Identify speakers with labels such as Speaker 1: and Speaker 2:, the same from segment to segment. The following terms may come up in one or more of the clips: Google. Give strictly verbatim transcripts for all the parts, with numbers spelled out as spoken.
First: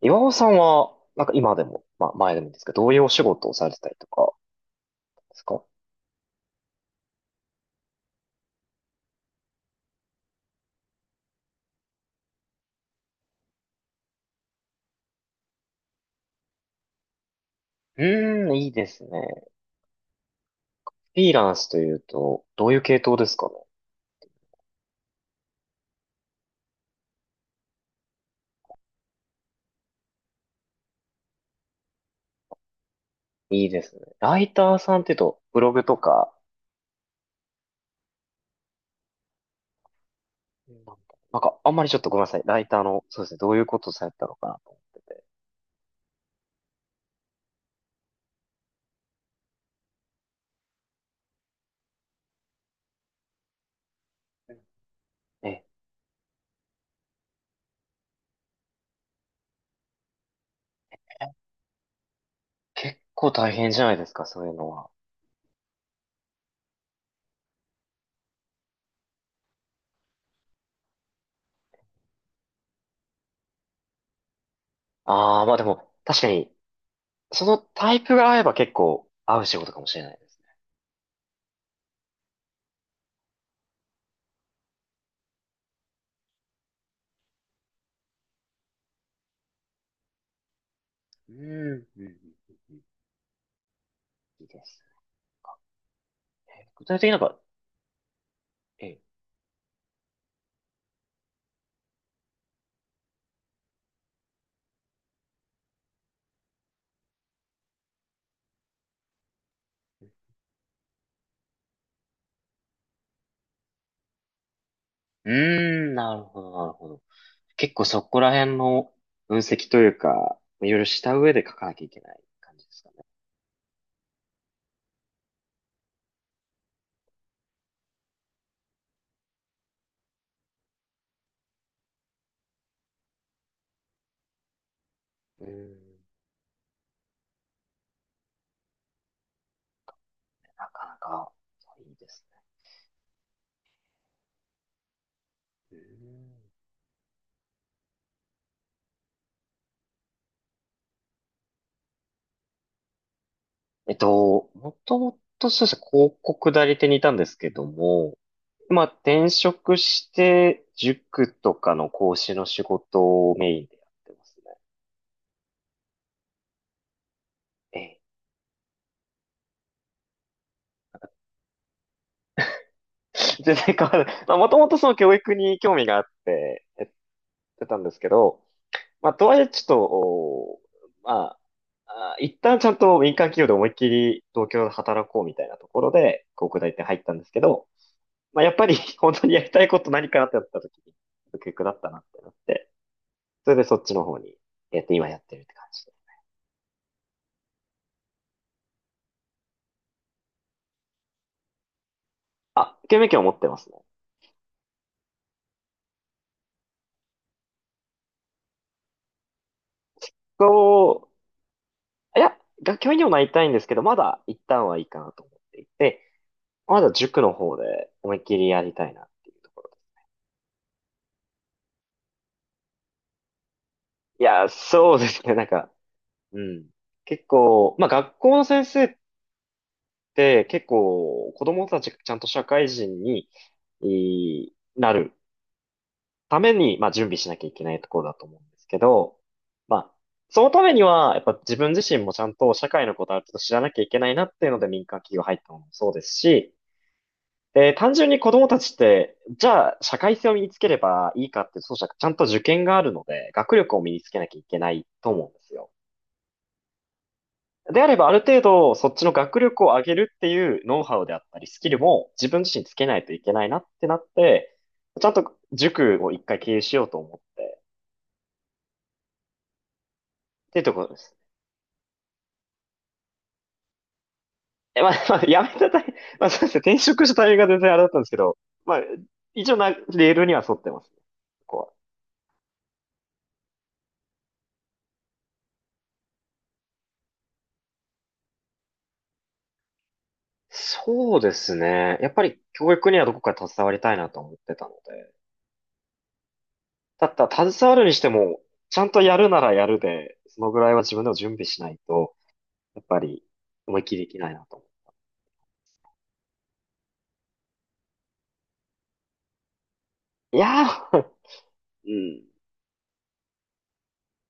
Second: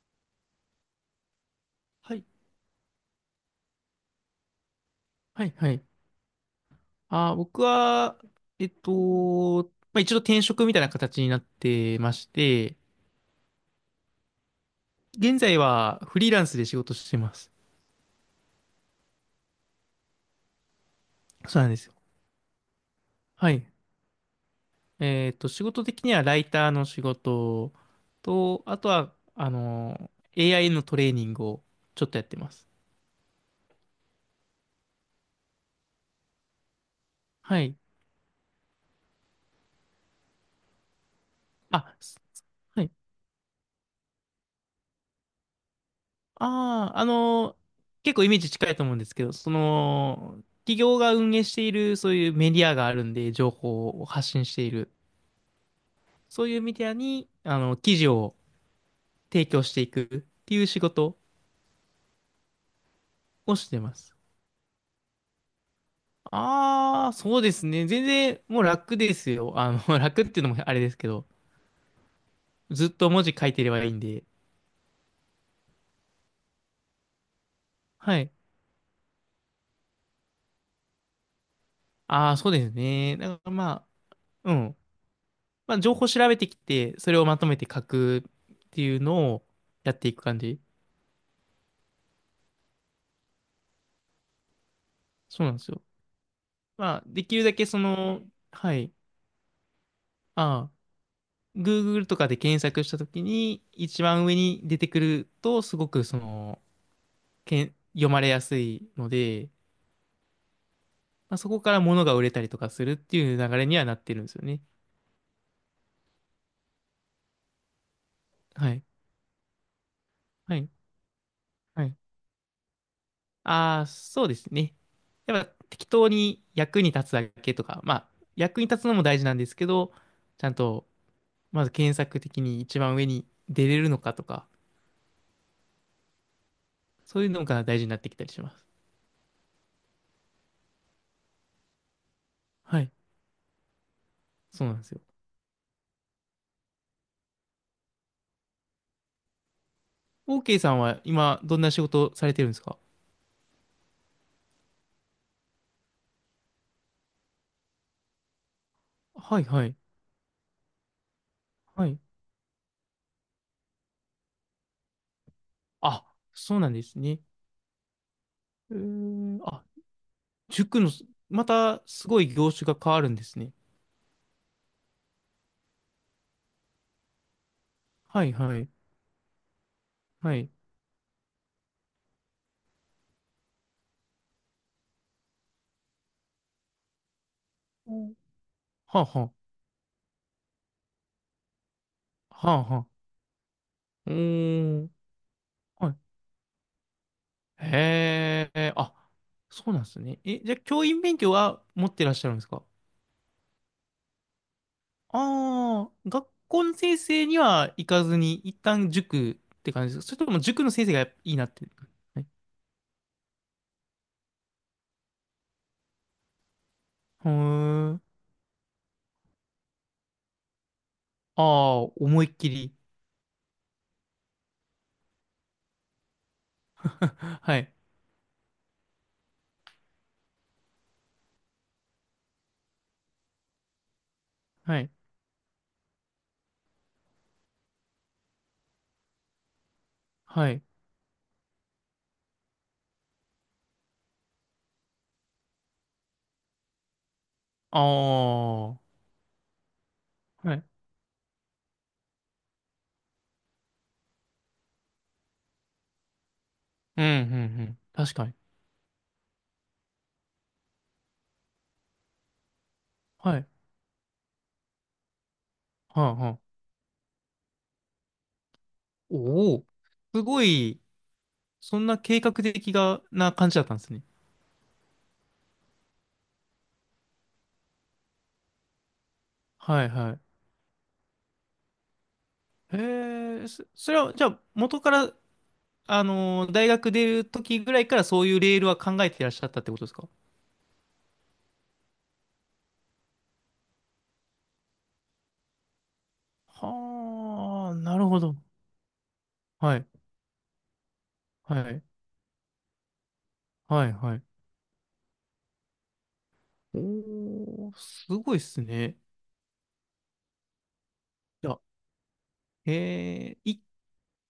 Speaker 1: 岩尾さんは、なんか今でも、まあ
Speaker 2: はい。
Speaker 1: 前でもですけど、どういうお仕事をされてたりとかです
Speaker 2: はい、
Speaker 1: か？
Speaker 2: はい。あー、僕は、えっと、まあ、一度転職みたいな形になってまして、現在はフリーランスで仕事してます。
Speaker 1: うーん、いいですね。フリーラン
Speaker 2: そう
Speaker 1: ス
Speaker 2: なんで
Speaker 1: と
Speaker 2: す
Speaker 1: い
Speaker 2: よ。
Speaker 1: うと、どういう系統ですか
Speaker 2: は
Speaker 1: ね？
Speaker 2: い。えっと、仕事的にはライターの仕事と、あとは、あの、エーアイ のトレーニングをちょっとやってます。
Speaker 1: いいですね。ライターさんっていうと、ブログとか、
Speaker 2: はい。
Speaker 1: なんだなんかあんまり、ち
Speaker 2: あ、
Speaker 1: ょっと
Speaker 2: す
Speaker 1: ごめんなさい。ライター
Speaker 2: はい。
Speaker 1: の、そうですね、どういうことをされてたのかなと。
Speaker 2: ああ、あの、結構イメージ近いと思うんですけど、その、企業が運営しているそういうメディアがあるんで、情報を発信している。
Speaker 1: え、
Speaker 2: そういうメディアに、あの、記事を提供していくっていう仕事
Speaker 1: 結構大
Speaker 2: をし
Speaker 1: 変
Speaker 2: て
Speaker 1: じゃな
Speaker 2: ま
Speaker 1: いです
Speaker 2: す。
Speaker 1: か、そういうのは。
Speaker 2: ああ、そうですね。全然もう楽ですよ。あの、楽っていうのもあれですけど、ずっと文字書いてればいいんで。
Speaker 1: ああ、まあでも、確かに、そのタイプ
Speaker 2: は
Speaker 1: が
Speaker 2: い。
Speaker 1: 合えば結構合う仕事かもしれないですね。
Speaker 2: ああ、そうですね。だからまあ、うん。まあ、情報調べてきて、それをまとめて書くっていうのをやっていく感じ。
Speaker 1: うん、うん、うんうん、うん。いいです
Speaker 2: そうなんですよ。
Speaker 1: ね。具
Speaker 2: ま
Speaker 1: 体
Speaker 2: あ、
Speaker 1: 的になん
Speaker 2: でき
Speaker 1: か、
Speaker 2: るだけその、はい。
Speaker 1: え、
Speaker 2: ああ、Google とかで検索したときに、一番上に出てくると、すごくその、けん、読まれやすいので、まあ、そこから物が売れたりとかするっていう流れにはなってるんですよね。
Speaker 1: うーん、なるほど、なるほど。結構そこら辺
Speaker 2: はい。
Speaker 1: の分析というか、
Speaker 2: はい。
Speaker 1: いろいろした上で書かなき
Speaker 2: は
Speaker 1: ゃい
Speaker 2: い。
Speaker 1: けない感じですかね。
Speaker 2: ああ、そうですね。やっぱ適当に役に立つだけとか、まあ、役に立つのも大事なんですけど、ちゃんと、まず検索的に一番上に出れるのかとか、
Speaker 1: うーん、
Speaker 2: そういうのが大事になってきたりします。
Speaker 1: なかなかいいですね。
Speaker 2: はい。そうなんですよ。
Speaker 1: うーん、
Speaker 2: OK さんは今、どんな仕事をされてるんですか？
Speaker 1: えっと、もともとそうですね、広告代理店にいたんですけども、まあ転
Speaker 2: はい、は
Speaker 1: 職
Speaker 2: い。
Speaker 1: して、塾とか
Speaker 2: は
Speaker 1: の
Speaker 2: い。
Speaker 1: 講師の仕事をメインでやってますね。
Speaker 2: あ、そうなんですね。
Speaker 1: ええ。
Speaker 2: うーん、あ塾の、またすごい業種が変わるんですね。
Speaker 1: 全然変わらない。まあもともとその教育に興味があって、やってたんですけ
Speaker 2: はい
Speaker 1: ど、
Speaker 2: はい。
Speaker 1: まあ、とはいえ、ちょっ
Speaker 2: はい。
Speaker 1: と、まあ、あ一旦ちゃんと民間企業で思いっきり東京で働こうみたいなところで、広告代理店入ったんですけど、
Speaker 2: うん、
Speaker 1: まあ、やっぱり
Speaker 2: はあ
Speaker 1: 本
Speaker 2: は
Speaker 1: 当にや
Speaker 2: あ。
Speaker 1: りたいこと何かなってやった時に、結局だったなってなっ
Speaker 2: はあ
Speaker 1: て、
Speaker 2: はあ。
Speaker 1: それでそっちの
Speaker 2: う
Speaker 1: 方にや
Speaker 2: ー
Speaker 1: っ
Speaker 2: ん。
Speaker 1: て、今やってるって感じ
Speaker 2: は
Speaker 1: で。
Speaker 2: い。へえ。あ、そうなんですね。え、じゃあ教員免許は持ってらっしゃるんですか？
Speaker 1: 教員免を持ってますね。
Speaker 2: ああー、学校の先生には行かずに、一旦塾って感じですか？それとも塾の先生
Speaker 1: そ
Speaker 2: がいいなって。
Speaker 1: う、
Speaker 2: は
Speaker 1: い
Speaker 2: い。
Speaker 1: や、学教員にもなりたいんですけど、まだ一旦はいいかなと思っていて、まだ塾
Speaker 2: へ
Speaker 1: の方で
Speaker 2: ー、
Speaker 1: 思いっきりやりたいなっていうところです。
Speaker 2: ああ、思いっきり。
Speaker 1: いや、そうですね、なんか、うん。結
Speaker 2: はい。
Speaker 1: 構、まあ学校の先生って結構子供たちがちゃんと社会人にい
Speaker 2: は
Speaker 1: ー
Speaker 2: い。
Speaker 1: なるために、まあ準備しなきゃいけないところだと思うんですけど、まあその
Speaker 2: は
Speaker 1: た
Speaker 2: い。
Speaker 1: めにはやっぱ自分自身もちゃんと社会のことある程度知らなきゃいけないなっていうので民間企業入ったのもそうですし、で、
Speaker 2: あ
Speaker 1: 単純に子供た
Speaker 2: あ。
Speaker 1: ちっ
Speaker 2: は
Speaker 1: て、じゃあ社会性を身
Speaker 2: い。
Speaker 1: に
Speaker 2: う
Speaker 1: つ
Speaker 2: ん、
Speaker 1: ければいいかって、そうじゃなく、ちゃんと受験があるので、学力を身につけなきゃいけないと思うんですよ。
Speaker 2: うん、うん。
Speaker 1: であれば、あ
Speaker 2: 確
Speaker 1: る
Speaker 2: かに。
Speaker 1: 程度、そっちの学力を上げるっていうノウハウであったり、スキルも自分自身つけないといけ
Speaker 2: は
Speaker 1: な
Speaker 2: い。
Speaker 1: いなってなって、ちゃんと塾
Speaker 2: は
Speaker 1: を
Speaker 2: あ、
Speaker 1: 一
Speaker 2: は
Speaker 1: 回経
Speaker 2: あ。
Speaker 1: 営しようと思って、
Speaker 2: おお、すご
Speaker 1: っていうとこ
Speaker 2: い、
Speaker 1: ろです。
Speaker 2: そんな計画的がな感じだったんですね。
Speaker 1: え、まあ、まあ、やめたタイミング、まあ、そうですね、転職したタイミングが全然あれだったんですけど、まあ、一応な、
Speaker 2: はい
Speaker 1: レー
Speaker 2: は
Speaker 1: ルには沿ってますね、ここは。
Speaker 2: い。へえ、そ、それは、じゃあ、元から、あのー大学出る時ぐらいからそういうレールは考えていらっしゃったってことですか？
Speaker 1: そうですね。やっぱり教育にはどこか携わりたいなと思ってたので。だったら携
Speaker 2: はあ、
Speaker 1: わるに
Speaker 2: な
Speaker 1: し
Speaker 2: る
Speaker 1: て
Speaker 2: ほど。
Speaker 1: も、ちゃんとやるならや
Speaker 2: は
Speaker 1: る
Speaker 2: い、
Speaker 1: で、そのぐらいは自分でも準備
Speaker 2: は
Speaker 1: しない
Speaker 2: い、
Speaker 1: と、やっぱり、思い
Speaker 2: はい、
Speaker 1: 切りで
Speaker 2: は
Speaker 1: きない
Speaker 2: い。
Speaker 1: なと思
Speaker 2: おー、すごいっすね。
Speaker 1: う。いやー、
Speaker 2: いや、
Speaker 1: うん。
Speaker 2: えー、い、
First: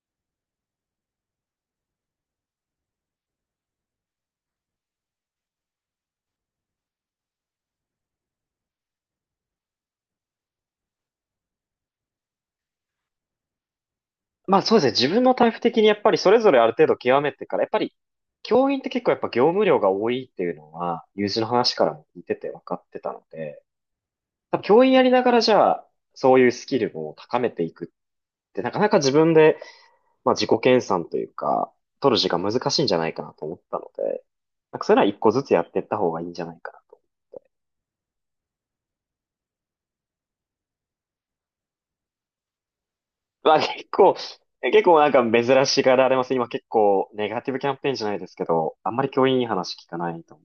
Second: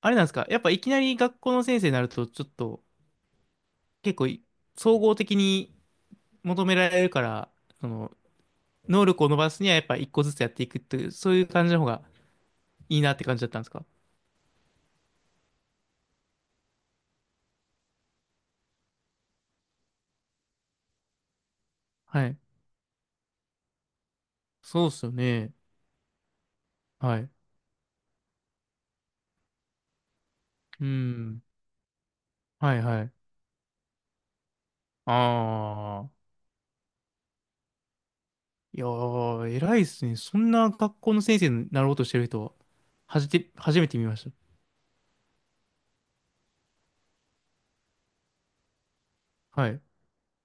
Speaker 2: あれなんですか？やっぱいきなり学校の先生になると、ちょっと、結構い、総合的に求められるから、その、能力を伸ばすにはやっぱ一個ずつやっていくっていう、そういう感じの方がいいなって感じだったんですか？
Speaker 1: まあそうですね。自分のタイプ的にやっぱりそれぞれある程度極めてから、やっぱり教員って結構やっぱ業務量が多いっていうのは、友人の話からも聞い
Speaker 2: は
Speaker 1: て
Speaker 2: い。
Speaker 1: て分かってたので、多分教
Speaker 2: そうっ
Speaker 1: 員や
Speaker 2: す
Speaker 1: り
Speaker 2: よ
Speaker 1: ながら
Speaker 2: ね。
Speaker 1: じゃあ、そういうスキルを
Speaker 2: はい。
Speaker 1: 高めていくって、なかなか自分で、まあ自己研
Speaker 2: う
Speaker 1: 鑽という
Speaker 2: ん。
Speaker 1: か、取る時間難
Speaker 2: は
Speaker 1: し
Speaker 2: い
Speaker 1: いんじゃ
Speaker 2: は
Speaker 1: ないか
Speaker 2: い。
Speaker 1: なと思ったので、なんかそれは一個ずつやっていった
Speaker 2: あ
Speaker 1: 方が
Speaker 2: あ。
Speaker 1: いいんじゃないかな。
Speaker 2: いやー、偉いっすね。そんな学校の先生になろうとしてる人は、はじて、
Speaker 1: まあ
Speaker 2: 初
Speaker 1: 結
Speaker 2: めて見
Speaker 1: 構、
Speaker 2: まし
Speaker 1: 結構なんか珍しがられます。今結構ネガティブキャンペーンじゃないですけど、あんまり教員いい
Speaker 2: た。は
Speaker 1: 話
Speaker 2: い。
Speaker 1: 聞かないと思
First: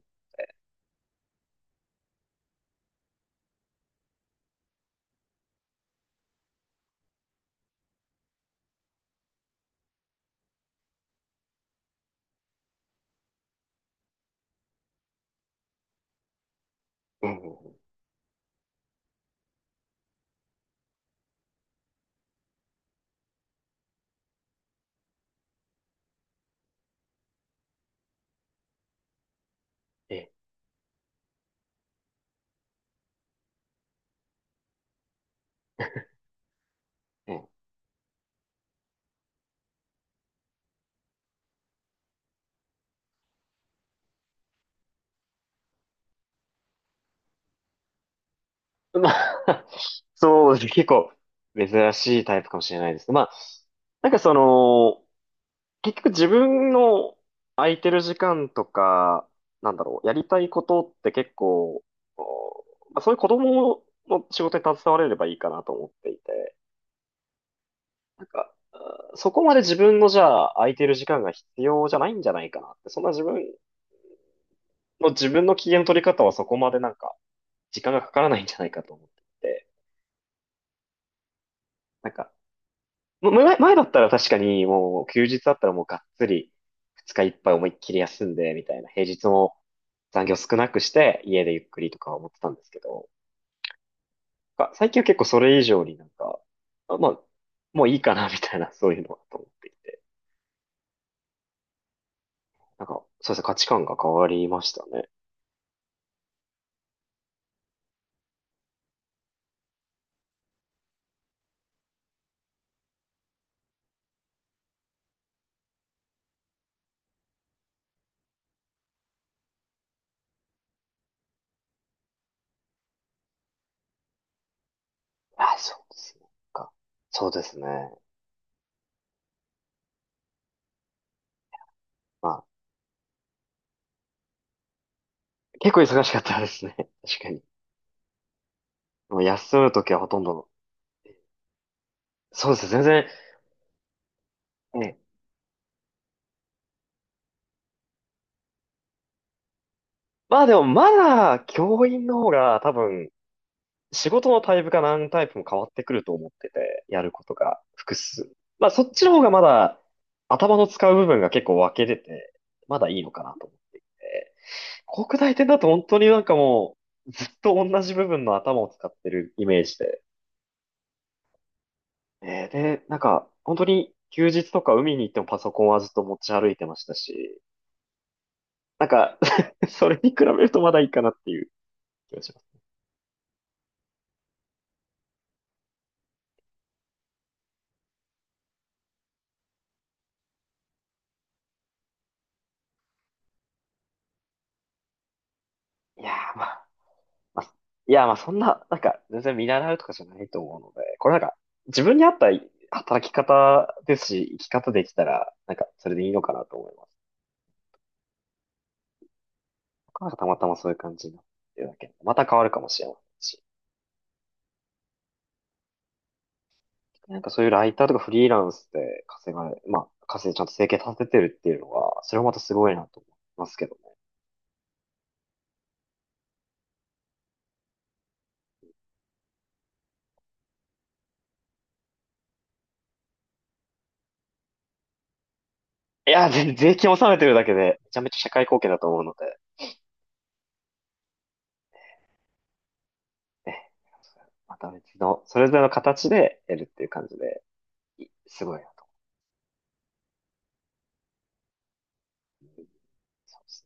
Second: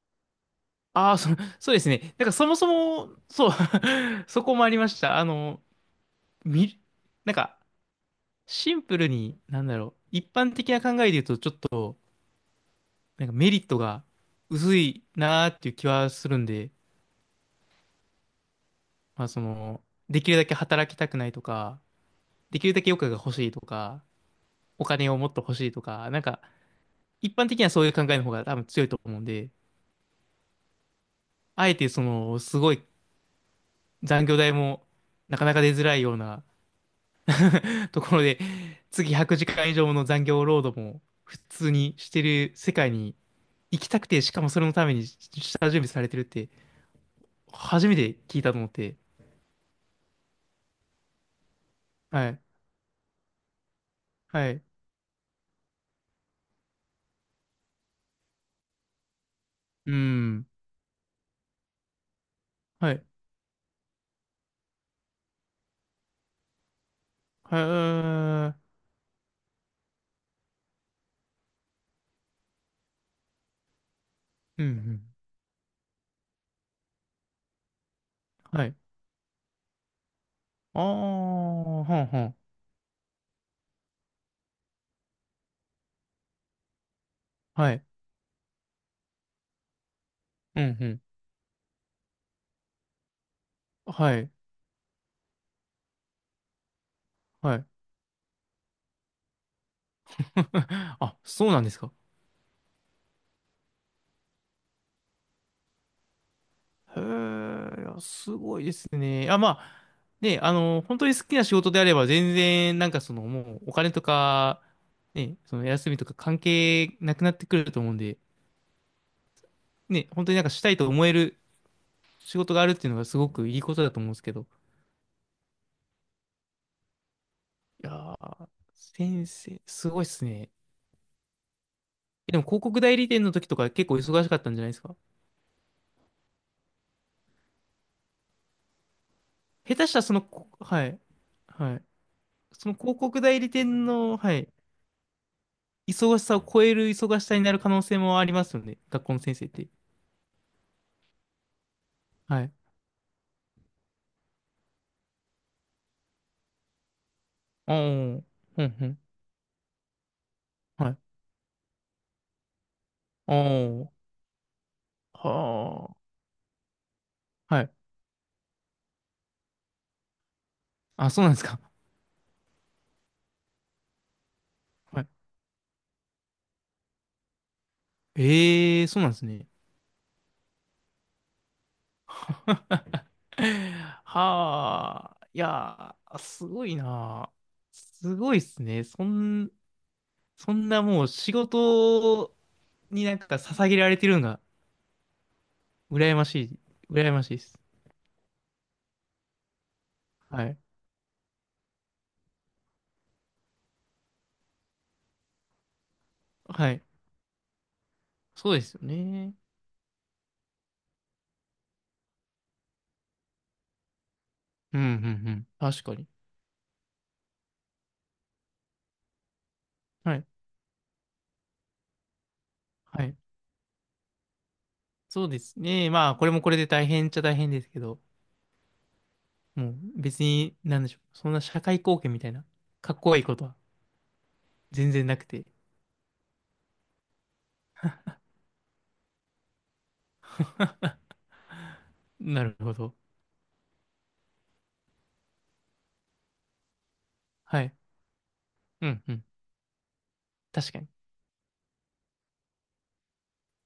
Speaker 2: ああ、そ、そうですね。なんかそもそも、そう、そこもありました。あの、み、なんか、シンプルに、なんだろう、一般的な考えで言うと、ちょっと、なんかメリットが薄いなーっていう気はするんで、
Speaker 1: う。うんうんうん、
Speaker 2: まあその、できるだけ働きたくないとか、できるだけ余暇が欲しいとか、お金をもっと欲しいとか、なんか一般的にはそういう考えの方が多分強いと思うんで、
Speaker 1: ええ、
Speaker 2: あえてその、すごい残業代もなかなか出づらいような
Speaker 1: ええ。
Speaker 2: ところで、次ひゃくじかん以上の残業労働も普通にしてる世界に行きたくて、しかもそれのために下準備されてるって、初めて聞いたと思って、
Speaker 1: まあ、そうですね。結構珍しい
Speaker 2: は
Speaker 1: タ
Speaker 2: い、
Speaker 1: イプかもしれないです。まあ、なんかそ
Speaker 2: はい、
Speaker 1: の、結局自分の空いてる時間とか、なんだ
Speaker 2: う
Speaker 1: ろう、やりた
Speaker 2: ん、
Speaker 1: いことって結構、こ
Speaker 2: は
Speaker 1: う、まあ、
Speaker 2: い、
Speaker 1: そういう子供の仕事に携われればいいかなと思っていて。
Speaker 2: はい、う
Speaker 1: なんか、
Speaker 2: ん、
Speaker 1: うん、そこまで自分のじゃあ空いてる時間が必要じゃないんじゃないかなって、そんな自分
Speaker 2: う
Speaker 1: の
Speaker 2: ん、
Speaker 1: 自分の機嫌の取り方はそこまでなんか時間がかからないんじゃな
Speaker 2: は
Speaker 1: い
Speaker 2: い。
Speaker 1: かと思ってて、
Speaker 2: ああ、はん
Speaker 1: なん
Speaker 2: は
Speaker 1: か、
Speaker 2: ん。
Speaker 1: む前、前だったら確かにもう休日だったらもうがっつり二日いっぱい思い
Speaker 2: は
Speaker 1: っ
Speaker 2: い。
Speaker 1: きり休んでみたいな、平日も残業少
Speaker 2: う
Speaker 1: な
Speaker 2: ん
Speaker 1: く
Speaker 2: う
Speaker 1: し
Speaker 2: ん。
Speaker 1: て家でゆっくりとか思ってたんですけど、
Speaker 2: はい。
Speaker 1: なんか最近は結構それ以上になんか、あまあ、
Speaker 2: はい。
Speaker 1: もういいかなみたいな、そういうのはと思っていて、
Speaker 2: あ、そうなんですか。
Speaker 1: なんか、そうですね、価値観が変わりましたね。
Speaker 2: へえ、いや、すごいですね。あ、まあ、ね、あの、本当に好きな仕事であれば、全然、なんかその、もう、お金とか、ね、その、休みとか関係なくなってくると思うんで、ね、本当になんかしたいと思える仕事があるっていうのがすごくいいことだと思うんですけど。
Speaker 1: あ、そうですね。か。そうですね。
Speaker 2: いやー、先生、すごいっすね。
Speaker 1: ま
Speaker 2: えでも、
Speaker 1: あ、
Speaker 2: 広告代理店の時とか結構忙しかったんじゃないですか。
Speaker 1: 結構忙しかったですね。確かに。もう休む
Speaker 2: 下
Speaker 1: と
Speaker 2: 手し
Speaker 1: きは
Speaker 2: たら
Speaker 1: ほ
Speaker 2: そ
Speaker 1: と
Speaker 2: の、
Speaker 1: んどの。
Speaker 2: こはい。はい。
Speaker 1: そうですね。
Speaker 2: その
Speaker 1: 全
Speaker 2: 広
Speaker 1: 然。
Speaker 2: 告代理店の、はい、
Speaker 1: ね。
Speaker 2: 忙しさを超える忙しさになる可能性もありますよね、学校の先生って。
Speaker 1: まあでも、まだ、教員の方
Speaker 2: はい。
Speaker 1: が多分、仕事のタイプか何タイプも変わってくると思ってて、やることが
Speaker 2: ああ、う
Speaker 1: 複
Speaker 2: ん
Speaker 1: 数。
Speaker 2: う
Speaker 1: まあ、そっ
Speaker 2: ん。
Speaker 1: ちの方がまだ、頭の使
Speaker 2: は
Speaker 1: う
Speaker 2: い。
Speaker 1: 部分が結構分けれて、まだいいのかなと思ってい
Speaker 2: あ
Speaker 1: て。国
Speaker 2: あ、
Speaker 1: 大点だと本
Speaker 2: は
Speaker 1: 当になんかもう、ずっと
Speaker 2: あ。はい。
Speaker 1: 同じ部分の頭を使ってるイメージで、
Speaker 2: あ、そうなんですか。
Speaker 1: えーで、なんか、本当に休日とか海
Speaker 2: は
Speaker 1: に
Speaker 2: い。
Speaker 1: 行ってもパソコンはずっと持ち歩いてましたし、
Speaker 2: え
Speaker 1: な
Speaker 2: え、
Speaker 1: ん
Speaker 2: そうなん
Speaker 1: か
Speaker 2: ですね。
Speaker 1: それに比べるとまだいいかなっていう気がします。
Speaker 2: はあ。いやー、すごいな。すごいっすね。そん、そんなもう仕事になんか捧げられてるのが
Speaker 1: いや
Speaker 2: 羨まし
Speaker 1: ーま
Speaker 2: い、
Speaker 1: あ、
Speaker 2: 羨ましい
Speaker 1: ま
Speaker 2: で
Speaker 1: あ、
Speaker 2: す。
Speaker 1: いやーまあそんな、なんか全然見習うとかじゃないと
Speaker 2: は
Speaker 1: 思
Speaker 2: い。
Speaker 1: うので、これなんか自分に合った働き方ですし、生き方できたら、なんかそれでいいのかなと思
Speaker 2: は
Speaker 1: い
Speaker 2: い。
Speaker 1: ます。
Speaker 2: そうですよね。
Speaker 1: なんかたまたまそういう感じになってるだけで。また変わるかもしれませんし。
Speaker 2: うん、うん、うん。確かに。
Speaker 1: なんかそういうライターとかフリーランスで稼がれ、まあ、
Speaker 2: はい。
Speaker 1: 稼いでちゃんと生計立ててるっていうのは、それもまたすごいなと
Speaker 2: は
Speaker 1: 思い
Speaker 2: い。
Speaker 1: ますけども。
Speaker 2: そうですね。まあ、これもこれで大変っちゃ大変ですけど、もう別に、なんでしょう。そんな社会貢献みたいな、かっこいいことは全然なくて。
Speaker 1: いや、全税金納めてるだけで、めちゃめちゃ社会貢献だと思うので、
Speaker 2: なるほど。
Speaker 1: ね、また別の、それぞれの形でやるっていう感じで、
Speaker 2: はい。
Speaker 1: いすごいなと
Speaker 2: う
Speaker 1: 思
Speaker 2: ん、うん。確かに。
Speaker 1: います。